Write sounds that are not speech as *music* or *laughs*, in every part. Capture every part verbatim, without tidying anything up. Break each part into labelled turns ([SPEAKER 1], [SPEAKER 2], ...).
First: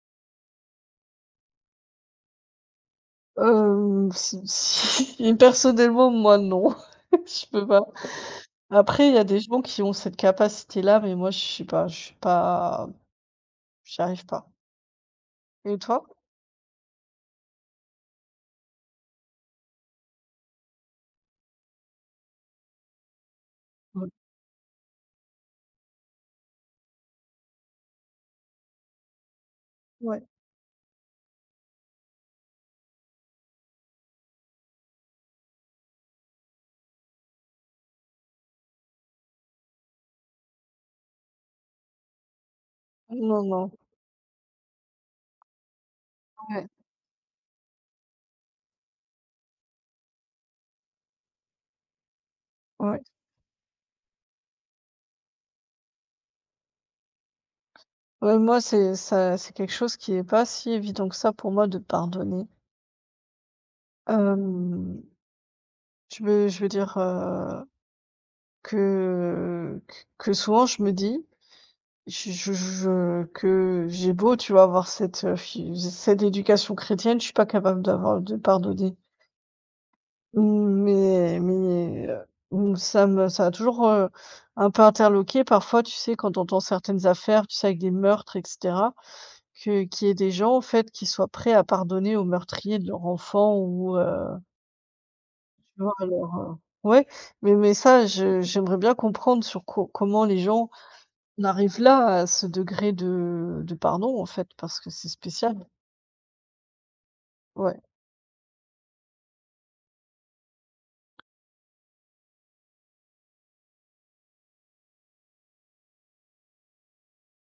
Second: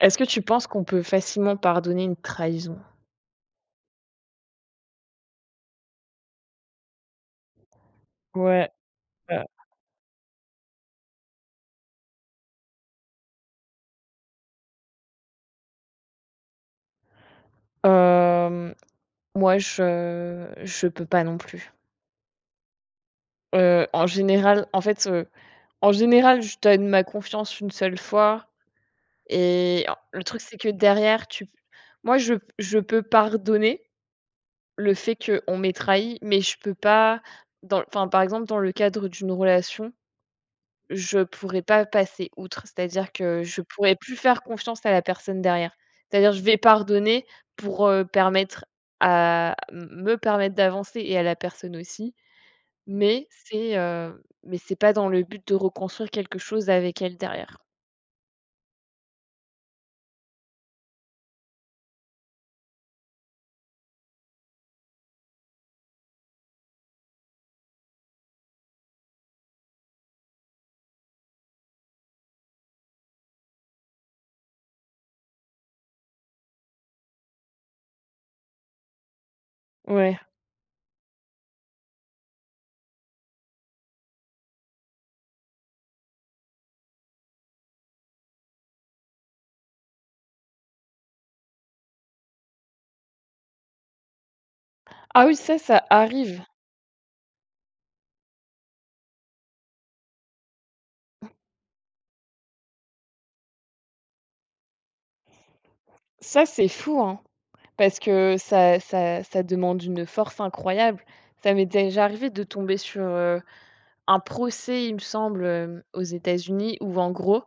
[SPEAKER 1] Est-ce que tu penses qu'on peut facilement pardonner une trahison?
[SPEAKER 2] Hem, si si *laughs* personnellement, moi, non, *laughs* je peux pas.
[SPEAKER 1] Ouais,
[SPEAKER 2] Après, il y a des
[SPEAKER 1] heu
[SPEAKER 2] gens qui ont cette capacité-là, mais moi, je sais pas, je suis pas j'y arrive pas. Et toi?
[SPEAKER 1] Hem, moi je je peux pas non plus. Heu, en
[SPEAKER 2] Ouais.
[SPEAKER 1] général, en fait, heu, en général, je donne ma confiance une seule fois et en
[SPEAKER 2] Ouais.
[SPEAKER 1] le truc c'est que derrière tu moi je je peux pardonner le fait qu'on m'ait trahi, mais je peux pas dans enfin, par exemple, dans le cadre d'une relation. Je pourrais pas passer outre, c'est-à-dire que
[SPEAKER 2] Non,
[SPEAKER 1] je
[SPEAKER 2] non.
[SPEAKER 1] pourrais plus faire confiance à la personne derrière. C'est-à-dire, je vais
[SPEAKER 2] Ouais,
[SPEAKER 1] pardonner pour, heu, permettre à me permettre d'avancer et à la personne aussi,
[SPEAKER 2] ouais.
[SPEAKER 1] mais c'est, heu, mais c'est pas dans le but de reconstruire quelque chose avec elle derrière.
[SPEAKER 2] Ouais, moi, c'est ça, c'est quelque chose qui est pas si évident que ça pour moi de pardonner. Hem, je veux je veux dire, heu, que que souvent je me dis. Je je je Que j'ai beau, tu vois, avoir cette, heu, fi cette éducation chrétienne, je suis pas capable d'avoir de pardonner.
[SPEAKER 1] Ouais.
[SPEAKER 2] Mmh, Mais mais, heu, mmh, ça me ça a toujours, heu, un peu interloqué parfois, tu sais, quand on entend certaines affaires, tu sais, avec des meurtres et cetera, que qu'il y ait des gens, en fait, qui soient prêts à pardonner aux meurtriers de leur enfant ou, heu,
[SPEAKER 1] Ah oui, ça,
[SPEAKER 2] tu
[SPEAKER 1] ça
[SPEAKER 2] vois, leur,
[SPEAKER 1] arrive.
[SPEAKER 2] heu ouais, mais mais ça, je j'aimerais bien comprendre sur co comment les gens on arrive là, à ce degré de de pardon, en fait, parce que c'est spécial.
[SPEAKER 1] Ça, c'est fou, hein,
[SPEAKER 2] Ouais,
[SPEAKER 1] parce que ça ça ça demande une force incroyable. Ça m'est déjà arrivé de tomber sur, heu, un procès, il me semble, hem, aux États-Unis où en gros,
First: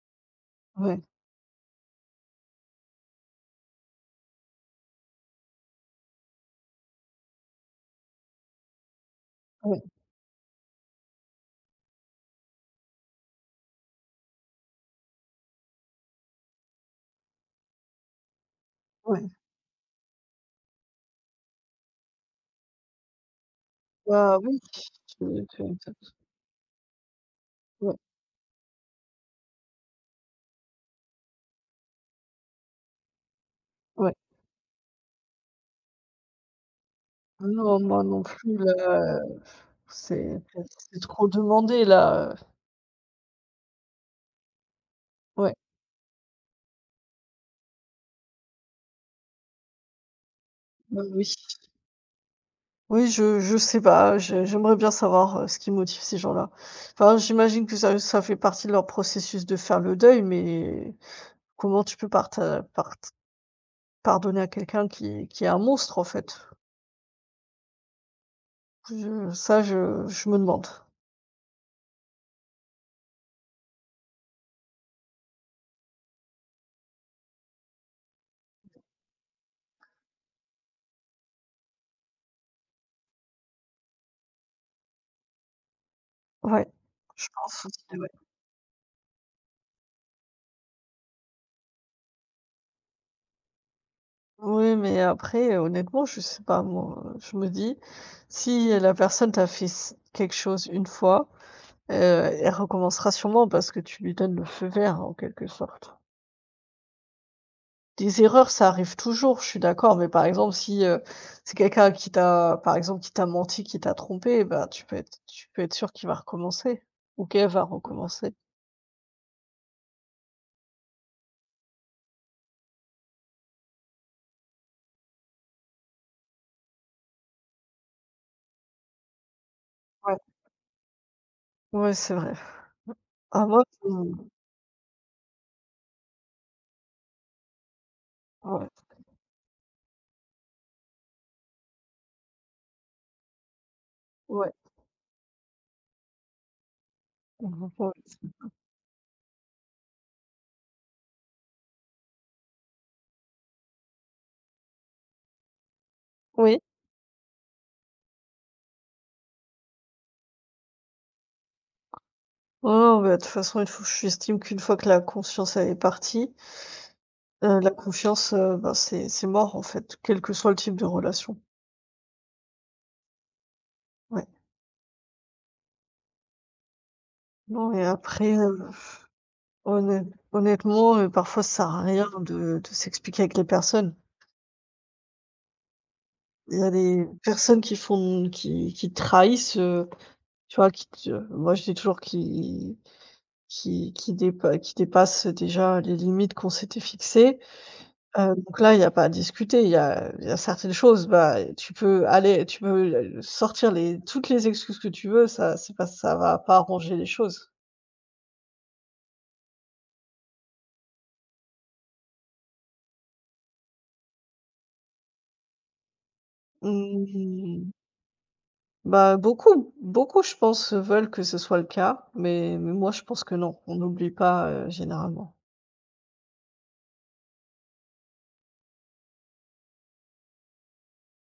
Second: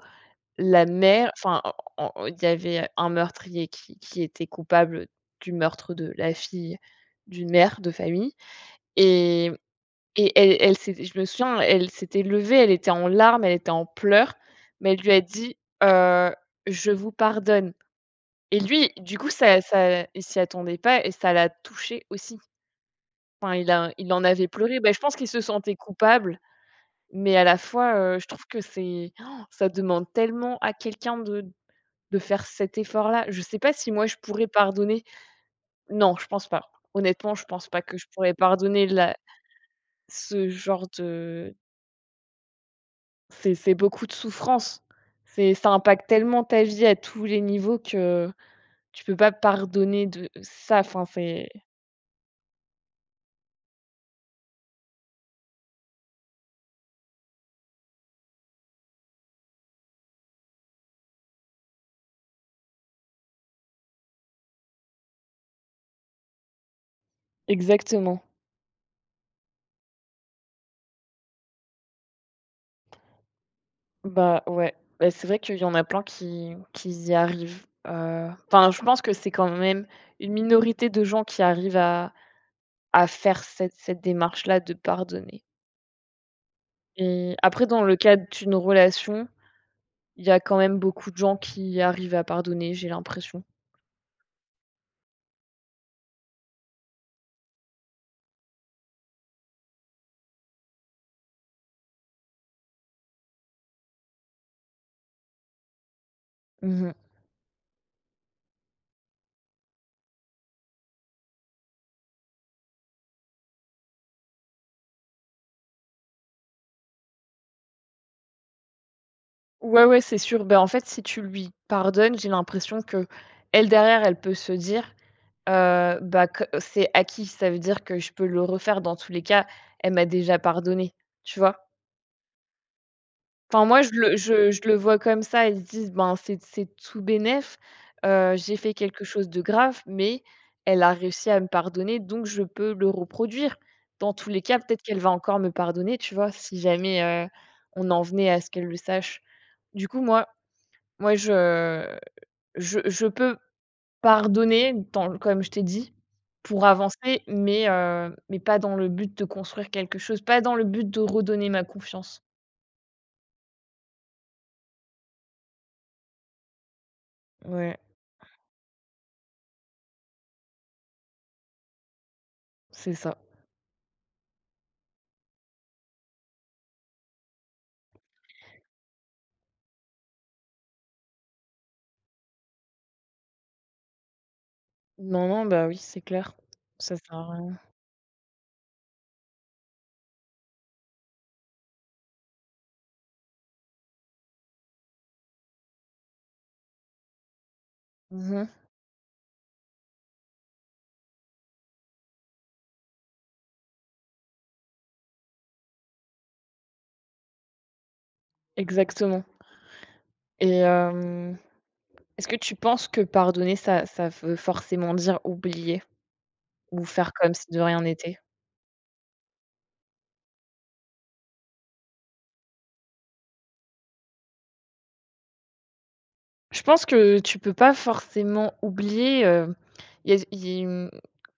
[SPEAKER 1] la
[SPEAKER 2] ouais,
[SPEAKER 1] mère enfin, en en il y avait un meurtrier qui qui était coupable du meurtre de la fille d'une mère de famille et
[SPEAKER 2] ouais,
[SPEAKER 1] et elle elle s'était je me souviens, elle s'était levée, elle était en larmes, elle était en pleurs, mais elle lui a dit, heu: «Je vous pardonne» et lui, du coup,
[SPEAKER 2] ouais.
[SPEAKER 1] ça ça il s'y attendait pas et ça l'a touché aussi. Enfin, il a il en
[SPEAKER 2] Bah,
[SPEAKER 1] avait
[SPEAKER 2] oui,
[SPEAKER 1] pleuré. Ben, je pense qu'il se
[SPEAKER 2] tu tu
[SPEAKER 1] sentait coupable, mais à la fois,
[SPEAKER 2] ouais,
[SPEAKER 1] heu, je trouve que c'est oh, ça demande tellement à quelqu'un de de faire cet effort-là. Je sais pas si moi
[SPEAKER 2] ouais.
[SPEAKER 1] je pourrais pardonner. Non, je pense pas. Honnêtement, je pense pas
[SPEAKER 2] Non,
[SPEAKER 1] que
[SPEAKER 2] moi
[SPEAKER 1] je
[SPEAKER 2] non
[SPEAKER 1] pourrais
[SPEAKER 2] plus
[SPEAKER 1] pardonner la
[SPEAKER 2] là, c'est
[SPEAKER 1] ce genre
[SPEAKER 2] c'est trop
[SPEAKER 1] de
[SPEAKER 2] demandé là,
[SPEAKER 1] c'est c'est beaucoup de souffrance. C'est
[SPEAKER 2] ouais,
[SPEAKER 1] ça impacte tellement ta vie à tous les niveaux que tu peux pas pardonner de ça.
[SPEAKER 2] bah,
[SPEAKER 1] Enfin,
[SPEAKER 2] oui.
[SPEAKER 1] c'est
[SPEAKER 2] Oui, je je sais pas, je j'aimerais bien savoir, heu, ce qui motive ces gens-là. Enfin, j'imagine que ça ça fait partie de leur processus de faire le deuil, mais comment tu peux parta part pardonner à quelqu'un qui qui est un monstre, en fait?
[SPEAKER 1] exactement.
[SPEAKER 2] Je ça, je je me demande.
[SPEAKER 1] Bah, ouais. Bah, c'est vrai qu'il y en a plein qui qui y arrivent. Heu, enfin, je pense que c'est quand même une minorité de gens qui arrivent à à faire cette cette démarche-là de pardonner.
[SPEAKER 2] Ouais, je
[SPEAKER 1] Et après,
[SPEAKER 2] pense
[SPEAKER 1] dans le
[SPEAKER 2] aussi, ouais.
[SPEAKER 1] cadre d'une relation, il y a quand même beaucoup de gens qui arrivent à pardonner, j'ai l'impression.
[SPEAKER 2] Oui, mais après, euh, honnêtement, je sais pas moi, euh, je me dis: «Si la personne t'a fait s quelque chose une fois, heu, elle recommencera sûrement parce que tu lui donnes le feu vert en quelque sorte».
[SPEAKER 1] Mmh.
[SPEAKER 2] Des erreurs, ça arrive toujours, je suis d'accord, mais par exemple si, heu, c'est quelqu'un qui t'a par exemple qui t'a menti, qui t'a trompé, bah, tu peux être tu peux être sûr qu'il va recommencer ou qu'elle va recommencer.
[SPEAKER 1] Ouais, ouais, c'est sûr. Ben en fait, si tu lui pardonnes, j'ai l'impression que elle derrière, elle peut se dire, heu, bah, que c'est acquis. Ça veut dire que je peux le refaire dans tous les cas, elle m'a
[SPEAKER 2] Ouais,
[SPEAKER 1] déjà pardonné, tu vois?
[SPEAKER 2] ouais, c'est vrai. Ah moi,
[SPEAKER 1] Enfin, moi, je le
[SPEAKER 2] mmh,
[SPEAKER 1] je je le vois comme ça. Ils se disent: «Ben, c'est c'est tout bénef. Heu, j'ai
[SPEAKER 2] ouais,
[SPEAKER 1] fait quelque chose de grave, mais elle a réussi à me pardonner, donc je peux le reproduire. Dans tous les
[SPEAKER 2] ouais.
[SPEAKER 1] cas, peut-être qu'elle va encore me pardonner», tu vois? Si jamais, heu,
[SPEAKER 2] Mhm.
[SPEAKER 1] on en venait
[SPEAKER 2] Ouais.
[SPEAKER 1] à ce qu'elle le sache. Du coup, moi moi, je je je peux pardonner dans comme je t'ai dit,
[SPEAKER 2] Oui.
[SPEAKER 1] pour avancer, mais heu, mais pas dans le but de construire quelque chose, pas dans le but de redonner ma confiance.
[SPEAKER 2] Oh, bah, de toute façon, il faut j'estime qu'une fois que la conscience elle est partie, heu, la
[SPEAKER 1] Ouais,
[SPEAKER 2] confiance, heu, bah, c'est c'est mort en fait, quel que soit le type de relation.
[SPEAKER 1] c'est ça.
[SPEAKER 2] Ouais. Non, et après, heu, honnête honnêtement, heu, parfois ça sert à rien de de s'expliquer avec les personnes.
[SPEAKER 1] Non, non, bah, oui, c'est clair.
[SPEAKER 2] Il y a
[SPEAKER 1] Ça
[SPEAKER 2] des
[SPEAKER 1] sert à rien.
[SPEAKER 2] personnes qui font qui qui trahissent, heu, tu vois? Qui te euh, Moi je dis toujours qui qui qui dépa qui dépassent déjà les limites qu'on s'était fixées. Heu,
[SPEAKER 1] Mmh.
[SPEAKER 2] donc là, il y a pas à discuter. Il y a il y a certaines choses, bah, tu peux aller tu peux le sortir les toutes les excuses que tu veux, ça c'est pas ça va pas arranger les choses.
[SPEAKER 1] Exactement et hem, est-ce que tu penses que pardonner, ça ça veut forcément dire oublier ou faire comme si de
[SPEAKER 2] Mmh,
[SPEAKER 1] rien n'était?
[SPEAKER 2] Bah, beaucoup beaucoup, je pense, heu, veulent que ce soit le cas, mais mais moi, je pense que non, on n'oublie pas, heu, généralement.
[SPEAKER 1] Je pense que tu peux pas forcément oublier, heu, y a y mmh,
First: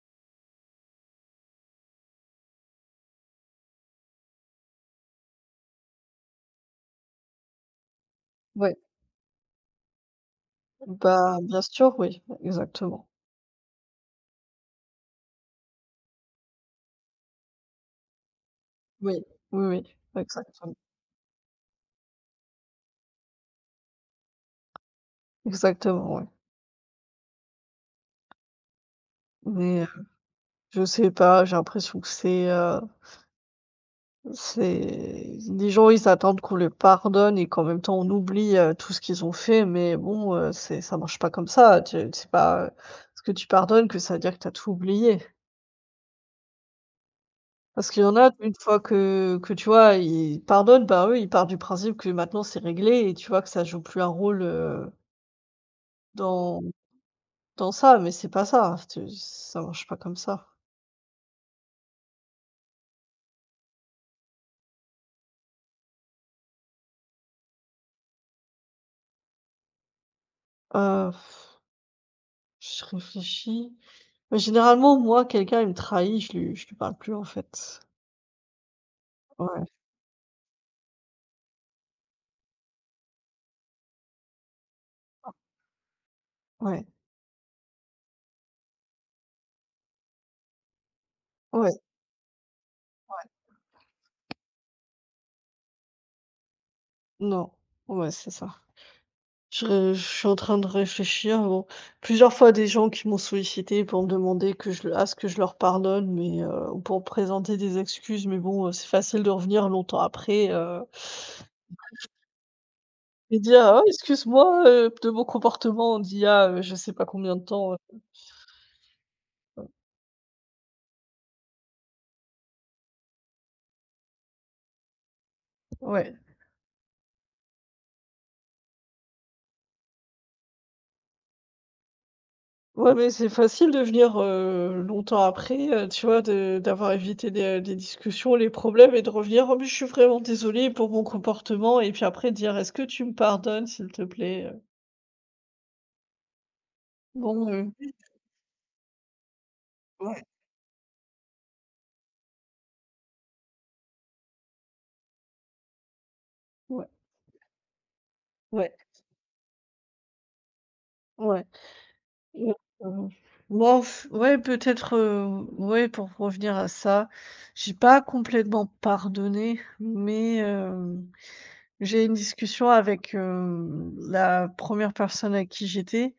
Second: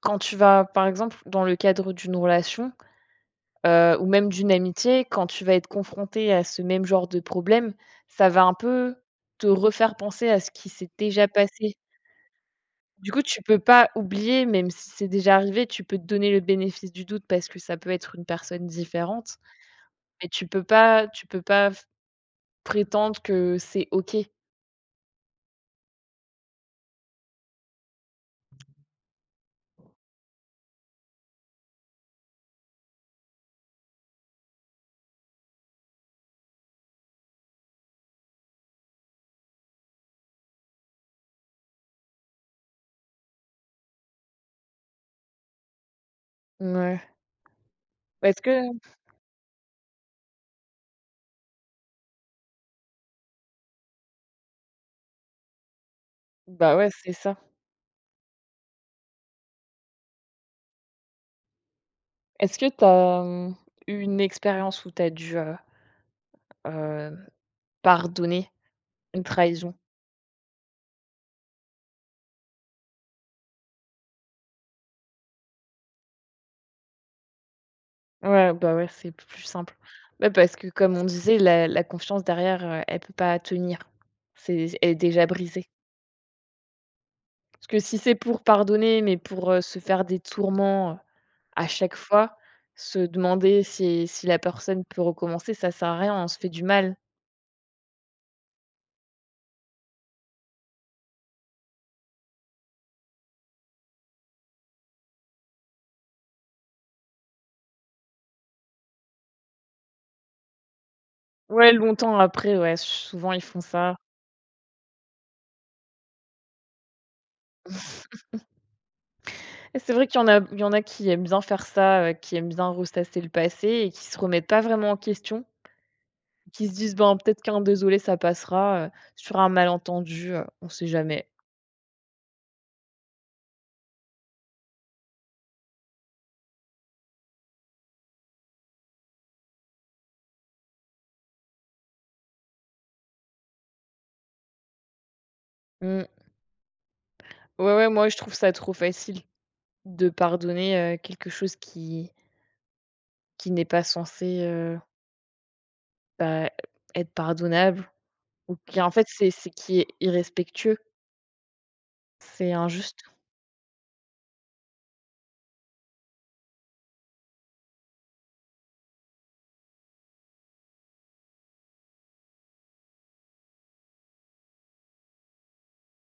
[SPEAKER 1] quand tu vas, par exemple, dans le cadre d'une relation, heu, ou même d'une amitié, quand tu vas être confronté à ce même genre de problème, ça va un
[SPEAKER 2] Ouais,
[SPEAKER 1] peu te refaire penser à ce qui s'est déjà
[SPEAKER 2] bah, bien
[SPEAKER 1] passé.
[SPEAKER 2] sûr, oui, exactement.
[SPEAKER 1] Du coup, tu peux pas oublier, même si c'est déjà arrivé, tu peux te donner le bénéfice du doute parce que ça peut être une personne
[SPEAKER 2] Oui,
[SPEAKER 1] différente,
[SPEAKER 2] oui, oui,
[SPEAKER 1] mais tu peux
[SPEAKER 2] exactement.
[SPEAKER 1] pas tu peux pas f prétendre que c'est OK.
[SPEAKER 2] Exactement, ouais, mais heu, je sais pas, j'ai l'impression que c'est, heu C'est les gens, ils attendent qu'on les pardonne et qu'en même temps on oublie, heu, tout ce qu'ils ont fait, mais bon, heu, c'est ça marche pas comme ça. Tu C'est pas, heu, parce que tu pardonnes que ça veut dire que tu as tout oublié.
[SPEAKER 1] Ouais.
[SPEAKER 2] Parce qu'il y en a,
[SPEAKER 1] Est-ce
[SPEAKER 2] une
[SPEAKER 1] que
[SPEAKER 2] fois que que tu vois, ils pardonnent, bah, eux, ils partent du principe que maintenant c'est réglé et tu vois que ça joue plus un rôle, heu, dans
[SPEAKER 1] bah, ouais, c'est ça.
[SPEAKER 2] dans ça, mais c'est pas ça, tu ça marche pas comme ça.
[SPEAKER 1] Est-ce que tu as, mmh, eu une expérience où tu as dû, heu, heu, pardonner une trahison?
[SPEAKER 2] Heu, je réfléchis. Bah, généralement, moi, quelqu'un, il me trahit, je lui je lui parle plus, en fait.
[SPEAKER 1] Ouais, bah, ouais, c'est plus
[SPEAKER 2] Ouais,
[SPEAKER 1] simple. Bah, parce que comme on disait, la la confiance derrière, heu, elle peut pas tenir. C'est elle est déjà brisée.
[SPEAKER 2] ouais,
[SPEAKER 1] Parce que si c'est pour pardonner, mais pour, heu, se faire des tourments, heu, à
[SPEAKER 2] ouais.
[SPEAKER 1] chaque fois, se
[SPEAKER 2] Ouais.
[SPEAKER 1] demander si si la personne peut recommencer, ça sert à rien, on se fait du mal.
[SPEAKER 2] Non, ouais, c'est ça. Je, je suis en train de réfléchir. Bon, plusieurs fois, des gens qui m'ont sollicité pour me demander que je, à ce que je leur pardonne, mais euh, ou pour présenter des excuses. Mais bon, euh, c'est facile de revenir longtemps après euh,
[SPEAKER 1] Ouais, longtemps après, ouais, souvent
[SPEAKER 2] et
[SPEAKER 1] ils
[SPEAKER 2] dire:
[SPEAKER 1] font
[SPEAKER 2] «Ah,
[SPEAKER 1] ça.
[SPEAKER 2] excuse-moi euh, de mon comportement d'il y a euh, je sais pas combien de temps. euh.
[SPEAKER 1] *laughs* Et c'est vrai qu'il y en a il y en a qui aiment bien faire ça, heu, qui aiment bien ressasser le passé et qui se remettent pas vraiment en question,
[SPEAKER 2] Ouais.
[SPEAKER 1] qui se disent: «Ben, peut-être qu'un désolé, ça passera, heu, sur un malentendu, heu, on sait jamais».
[SPEAKER 2] Ouais, mais c'est facile de venir, heu, longtemps après, heu, tu vois? De D'avoir évité les, les discussions, les problèmes et de revenir: «Oh, mais je suis vraiment désolée pour mon comportement» et puis après dire: «Est-ce que tu me pardonnes s'il te plaît?»
[SPEAKER 1] Mmh.
[SPEAKER 2] Bon, heu,
[SPEAKER 1] Ouais, ouais, moi je trouve ça trop facile de
[SPEAKER 2] ouais,
[SPEAKER 1] pardonner, heu, quelque chose qui Qui n'est pas censé, heu, bah, e,
[SPEAKER 2] ouais,
[SPEAKER 1] être pardonnable ou
[SPEAKER 2] ouais,
[SPEAKER 1] qui en fait, c'est c'est qui est irrespectueux,
[SPEAKER 2] ouais,
[SPEAKER 1] c'est
[SPEAKER 2] ouais,
[SPEAKER 1] injuste.
[SPEAKER 2] heu, bon f- ouais peut-être, heu, ouais, pour revenir à ça, j'ai pas complètement pardonné, mais hem, j'ai eu une discussion avec, hem, la première personne à qui j'étais.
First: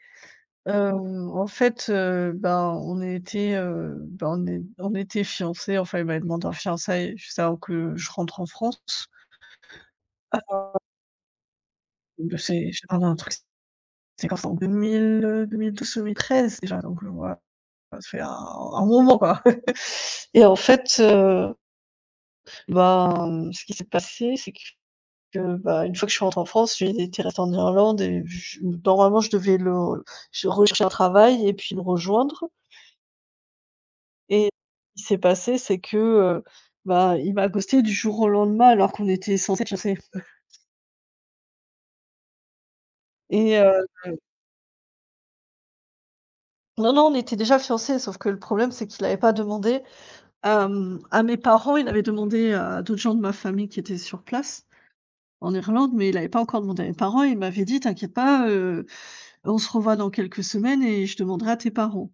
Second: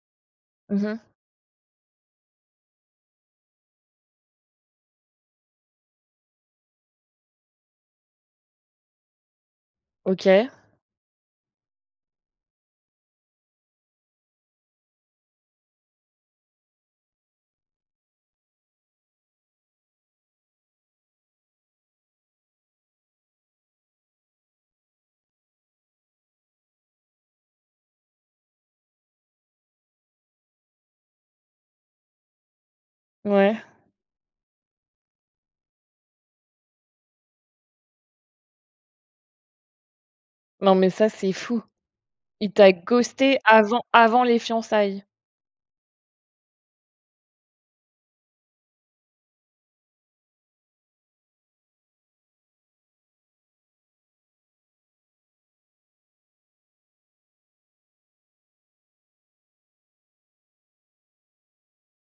[SPEAKER 1] Mmh.
[SPEAKER 2] Hem, en fait, heu, ben, on était, heu, ben, on é on était fiancés, enfin, il m'a demandé en fiançailles juste avant que je rentre en France.
[SPEAKER 1] OK,
[SPEAKER 2] Bah, c'est je te parle d'un truc. C'est quand? C'était en deux mille, heu, deux mille douze-deux mille treize déjà, donc heu, voilà, ça fait un un moment, quoi. *laughs* Et en fait, heu, ben, ce qui s'est passé, c'est que, que, ben, une fois que je suis rentrée en France, j'ai été restée en Irlande et je normalement, je devais le je rechercher un travail et puis le rejoindre.
[SPEAKER 1] ouais.
[SPEAKER 2] Et ce qui s'est passé, c'est que, heu, bah, il m'a ghostée du jour au lendemain alors qu'on était censés être fiancés
[SPEAKER 1] Non, mais ça, c'est fou. Il t'a ghosté
[SPEAKER 2] et
[SPEAKER 1] avant
[SPEAKER 2] heu
[SPEAKER 1] avant les fiançailles?
[SPEAKER 2] non, non, on était déjà fiancés, sauf que le problème, c'est qu'il n'avait pas demandé, hem, à mes parents, il avait demandé à d'autres gens de ma famille qui étaient sur place, en Irlande, mais il n'avait pas encore demandé à mes parents. Il m'avait dit: «T'inquiète pas, heu, on se revoit dans quelques semaines et je demanderai à tes parents».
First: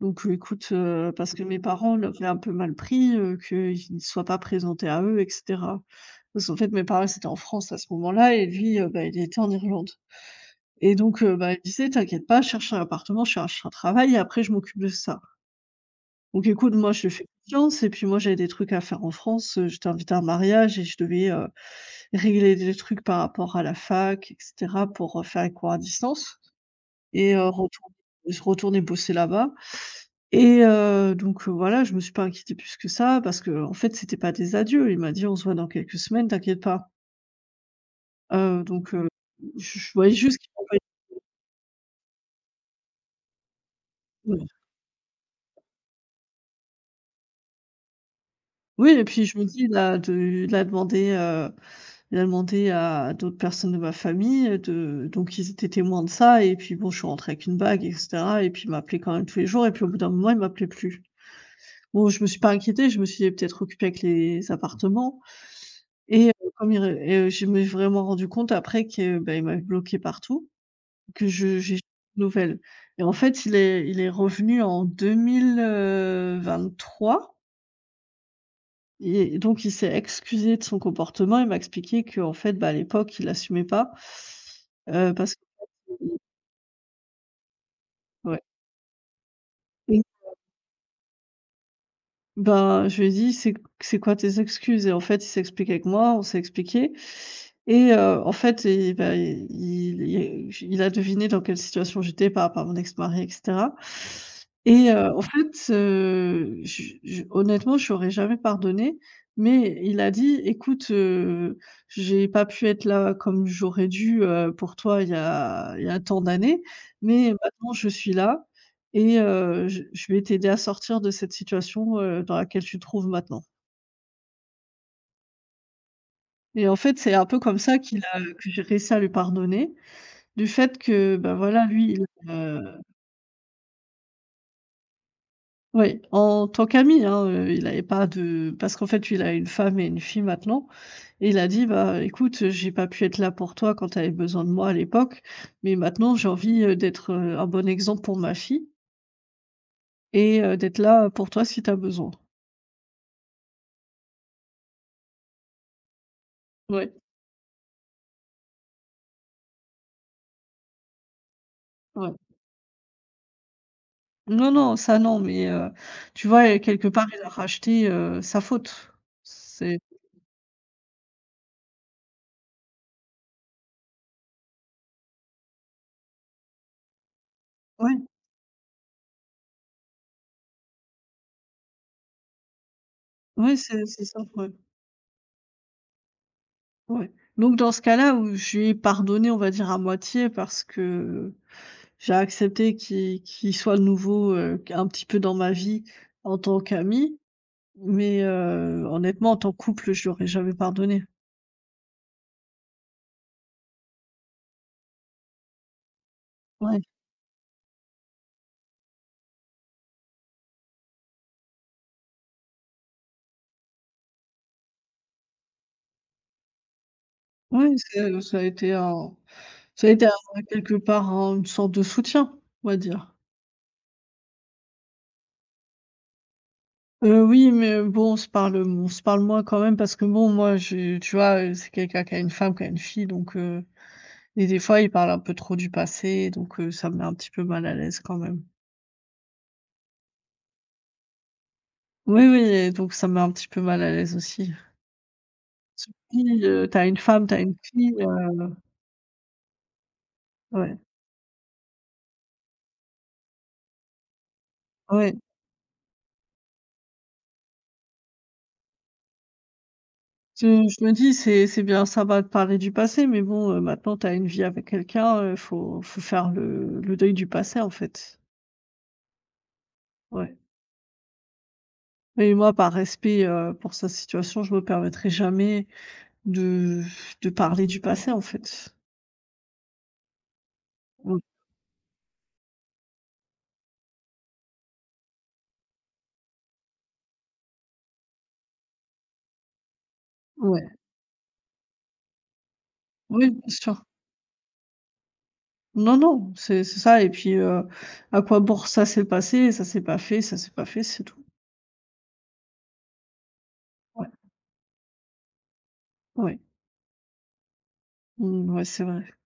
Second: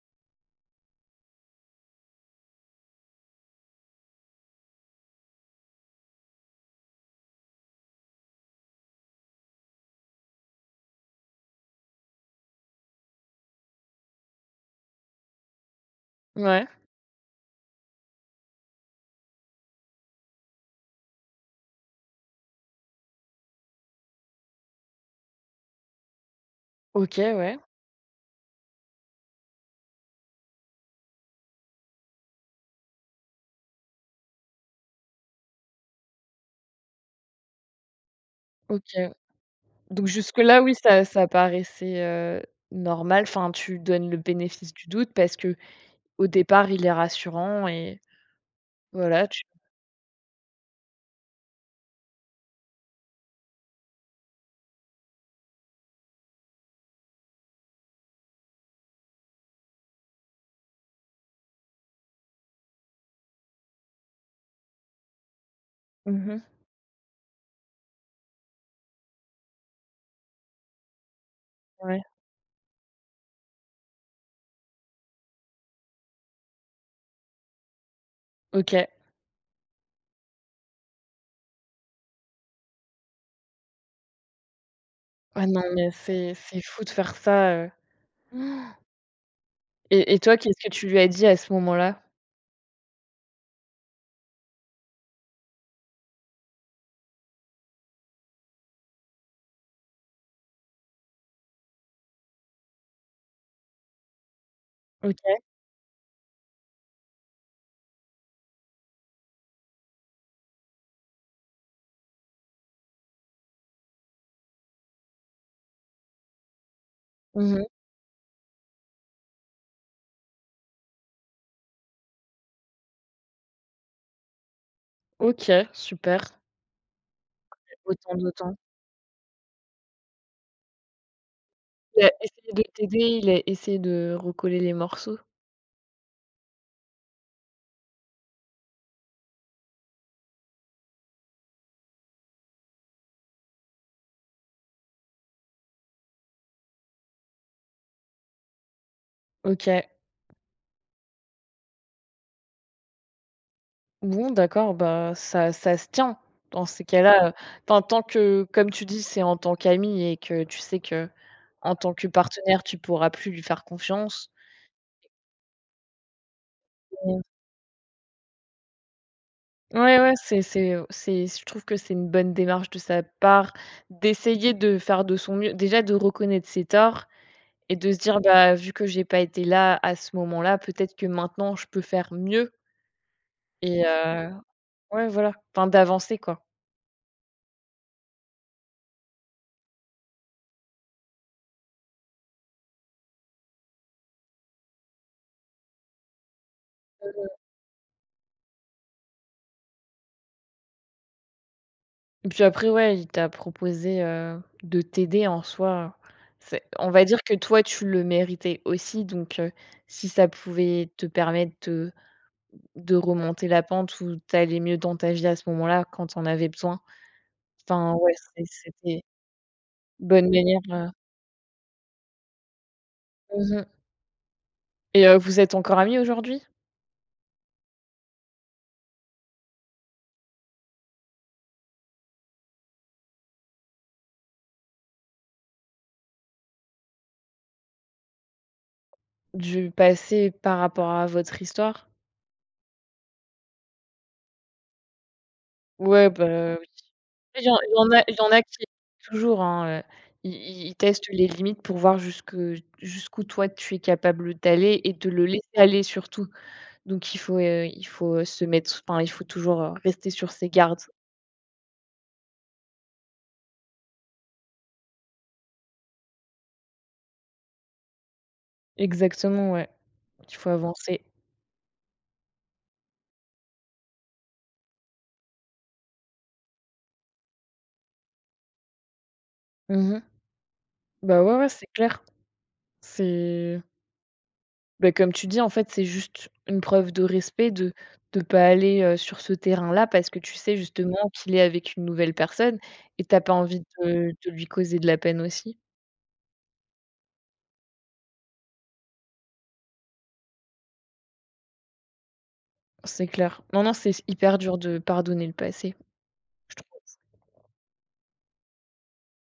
[SPEAKER 2] Donc heu, écoute, heu, parce que mes parents l'avaient un peu mal pris, heu, que ne soient pas présentés à eux et cetera. Parce qu'en fait, mes parents, ils étaient en France à ce moment-là et lui, heu, bah, il était en Irlande. Et donc heu, bah, il disait: «T'inquiète pas, je cherche un appartement, je cherche un travail et après je m'occupe de ça». Donc
[SPEAKER 1] Ouais.
[SPEAKER 2] écoute, moi, je fais confiance et puis moi, j'avais des trucs à faire en France, heu, j'étais invitée à un mariage et je devais, heu, régler des trucs par rapport à la fac et cetera pour, heu, faire les cours à distance.
[SPEAKER 1] OK,
[SPEAKER 2] Et heu,
[SPEAKER 1] ouais,
[SPEAKER 2] retourner, je bosser là-bas, et heu, donc heu, voilà, je me suis pas inquiétée plus que ça parce que en fait, c'était pas des adieux. Il m'a dit: «On se voit dans quelques semaines, t'inquiète pas». Heu, donc
[SPEAKER 1] OK.
[SPEAKER 2] heu, je je
[SPEAKER 1] Donc
[SPEAKER 2] voyais juste qu'il
[SPEAKER 1] jusque-là, oui,
[SPEAKER 2] m'envoyait.
[SPEAKER 1] ça ça paraissait, heu, normal. Enfin, tu donnes le
[SPEAKER 2] Ouais.
[SPEAKER 1] bénéfice du doute parce que au départ, il est rassurant et
[SPEAKER 2] Oui, et puis
[SPEAKER 1] voilà,
[SPEAKER 2] je
[SPEAKER 1] tu
[SPEAKER 2] me dis, il a de il a demandé, heu, il a demandé à d'autres personnes de ma famille, de donc ils étaient témoins de ça et puis bon, je suis rentrée avec une bague et cetera et puis il m'appelait quand même tous les jours et puis au bout d'un moment, il m'appelait plus. Bon, je me suis pas inquiétée, je me suis dit: peut-être occupée avec les appartements». Et
[SPEAKER 1] mmh
[SPEAKER 2] heu, comme il re et je me vraiment rendu compte après que, bah, il m'avait bloquée partout, que je j'ai *unintelligible*
[SPEAKER 1] ouais,
[SPEAKER 2] de nouvelles, et en fait, il est il est revenu en deux mille vingt-trois
[SPEAKER 1] OK.
[SPEAKER 2] et donc il s'est excusé de son comportement. Il m'a expliqué qu'en fait, bah, à l'époque, il assumait pas, heu, parce que
[SPEAKER 1] Ah non, mais c'est c'est fou de faire ça, heu
[SPEAKER 2] ouais.
[SPEAKER 1] et et toi, qu'est-ce que tu lui as dit à ce moment-là?
[SPEAKER 2] Bah, je lui ai dit: «C'est c'est quoi tes excuses?» et en fait, il s'est expliqué avec moi, on s'est expliqué et heu, en fait, et bah, il il il a deviné dans quelle situation j'étais par rapport à mon ex-mari et cetera, et heu, en
[SPEAKER 1] OK.
[SPEAKER 2] fait, heu, je je honnêtement, je lui jamais pardonné, mais il a dit: «Écoute, heu, j'ai pas pu être là comme j'aurais dû, heu, pour toi il y a il y a tant d'années, mais
[SPEAKER 1] Mmh.
[SPEAKER 2] maintenant je suis là. Et heu, je je vais t'aider à sortir de cette situation, heu, dans laquelle tu te trouves maintenant».
[SPEAKER 1] OK, super.
[SPEAKER 2] Et en fait, c'est un peu comme ça qu'il
[SPEAKER 1] Autant
[SPEAKER 2] a
[SPEAKER 1] de
[SPEAKER 2] que j'ai réussi à lui pardonner, du fait que, ben voilà, lui,
[SPEAKER 1] il
[SPEAKER 2] il,
[SPEAKER 1] a essayé
[SPEAKER 2] heu
[SPEAKER 1] de t'aider, il a essayé de recoller les morceaux?
[SPEAKER 2] ouais, en tant qu'ami, hein, heu, il n'avait pas de, parce qu'en fait, il a une femme et une fille maintenant et il a dit: «Bah, écoute, j'ai pas pu être là pour toi quand tu avais besoin de moi à l'époque, mais maintenant j'ai envie, heu, d'être, heu, un bon exemple pour ma fille
[SPEAKER 1] OK.
[SPEAKER 2] et heu, d'être là, pour toi si tu as besoin».
[SPEAKER 1] Bon d'accord, bah, ça ça se tient. Dans ces
[SPEAKER 2] Ouais,
[SPEAKER 1] cas-là, heu, enfin, tant que comme tu dis, c'est en tant qu'ami et que tu sais que en tant que
[SPEAKER 2] ouais.
[SPEAKER 1] partenaire, tu pourras plus lui faire confiance.
[SPEAKER 2] Non, non, ça non, mais heu, tu vois, heu, quelque part,
[SPEAKER 1] Mmh.
[SPEAKER 2] il a racheté, heu, sa faute. C'est
[SPEAKER 1] Ouais, ouais, c'est c'est, c'est je trouve que c'est une bonne démarche de sa part d'essayer de faire de son mieux. Déjà de reconnaître ses torts et de
[SPEAKER 2] Ouais,
[SPEAKER 1] se dire: «Bah, vu que j'ai pas été là à ce moment-là, peut-être que maintenant je peux faire mieux»
[SPEAKER 2] ouais,
[SPEAKER 1] et
[SPEAKER 2] c'est c'est ça le.
[SPEAKER 1] heu, ouais voilà, enfin d'avancer quoi.
[SPEAKER 2] Ouais. Donc dans ce cas-là où je lui ai pardonné, on va dire à moitié, parce que j'ai accepté qu'il qu'il soit de nouveau, heu, un petit peu dans ma vie en tant qu'ami, mais heu, honnêtement, en tant que couple, je lui jamais pardonné.
[SPEAKER 1] Et puis après, ouais, il t'a proposé, heu, de t'aider en soi. C'est
[SPEAKER 2] Ouais.
[SPEAKER 1] on va dire que toi, tu le méritais aussi, donc heu, si ça pouvait te permettre de de remonter la pente ou d'aller mieux dans ta vie à ce moment-là, quand tu en avais besoin.
[SPEAKER 2] Ouais,
[SPEAKER 1] Enfin, ouais,
[SPEAKER 2] c'est ça a
[SPEAKER 1] c'est
[SPEAKER 2] été
[SPEAKER 1] c'était
[SPEAKER 2] un ça a été,
[SPEAKER 1] bonne
[SPEAKER 2] un
[SPEAKER 1] manière,
[SPEAKER 2] quelque
[SPEAKER 1] heu
[SPEAKER 2] part, un une sorte de soutien, on va dire.
[SPEAKER 1] mmh et heu, vous êtes encore amis aujourd'hui?
[SPEAKER 2] Heu, oui, mais bon, on se parle, on se parle moins quand même parce que bon, moi, je tu vois, heu, c'est quelqu'un qui a une femme, qui a une fille, donc heu et des fois, il parle un peu trop du passé, donc heu, ça me met un petit peu mal à l'aise quand même.
[SPEAKER 1] Du passé par rapport à votre histoire?
[SPEAKER 2] Oui, oui, et donc ça me met un petit peu mal à l'aise aussi.
[SPEAKER 1] Ouais,
[SPEAKER 2] Je me dis,
[SPEAKER 1] bah
[SPEAKER 2] heu, tu as une femme, tu as
[SPEAKER 1] il y
[SPEAKER 2] une
[SPEAKER 1] en il y
[SPEAKER 2] fille,
[SPEAKER 1] en a il y en a
[SPEAKER 2] heu,
[SPEAKER 1] qui toujours, hein, heu, ils ils ils
[SPEAKER 2] ouais,
[SPEAKER 1] testent les limites pour voir jusque jusqu'où toi tu es capable d'aller et de
[SPEAKER 2] ouais.
[SPEAKER 1] le laisser aller surtout. Donc il faut, heu, il faut, se mettre enfin il faut toujours, heu, rester sur
[SPEAKER 2] Je
[SPEAKER 1] ses gardes.
[SPEAKER 2] je me dis: «C'est c'est bien sympa de parler du passé, mais bon, heu, maintenant tu as une vie avec quelqu'un, heu, faut faut faire le le deuil du passé, en fait».
[SPEAKER 1] Exactement, ouais. Il
[SPEAKER 2] Ouais.
[SPEAKER 1] faut avancer.
[SPEAKER 2] Mais moi, par respect, heu, pour sa situation, je me permettrai jamais de de parler du passé, en fait.
[SPEAKER 1] Mmh mh.
[SPEAKER 2] Mmh,
[SPEAKER 1] Bah, ouais, ouais, c'est clair. C'est bah, comme tu dis, en fait, c'est juste une preuve de respect de de pas aller, heu, sur ce terrain-là parce que tu sais
[SPEAKER 2] ouais.
[SPEAKER 1] justement qu'il est avec une nouvelle personne et tu as
[SPEAKER 2] Oui,
[SPEAKER 1] pas
[SPEAKER 2] bien
[SPEAKER 1] envie
[SPEAKER 2] sûr.
[SPEAKER 1] de de lui causer de la peine aussi.
[SPEAKER 2] Non, non, c'est c'est ça et puis, heu, à quoi bon? Ça, c'est passé, ça s'est pas fait, ça s'est pas fait, c'est tout.
[SPEAKER 1] C'est clair. Non, non, c'est
[SPEAKER 2] Ouais,
[SPEAKER 1] hyper dur de pardonner le passé.
[SPEAKER 2] ouais. Mmh, ouais, c'est vrai.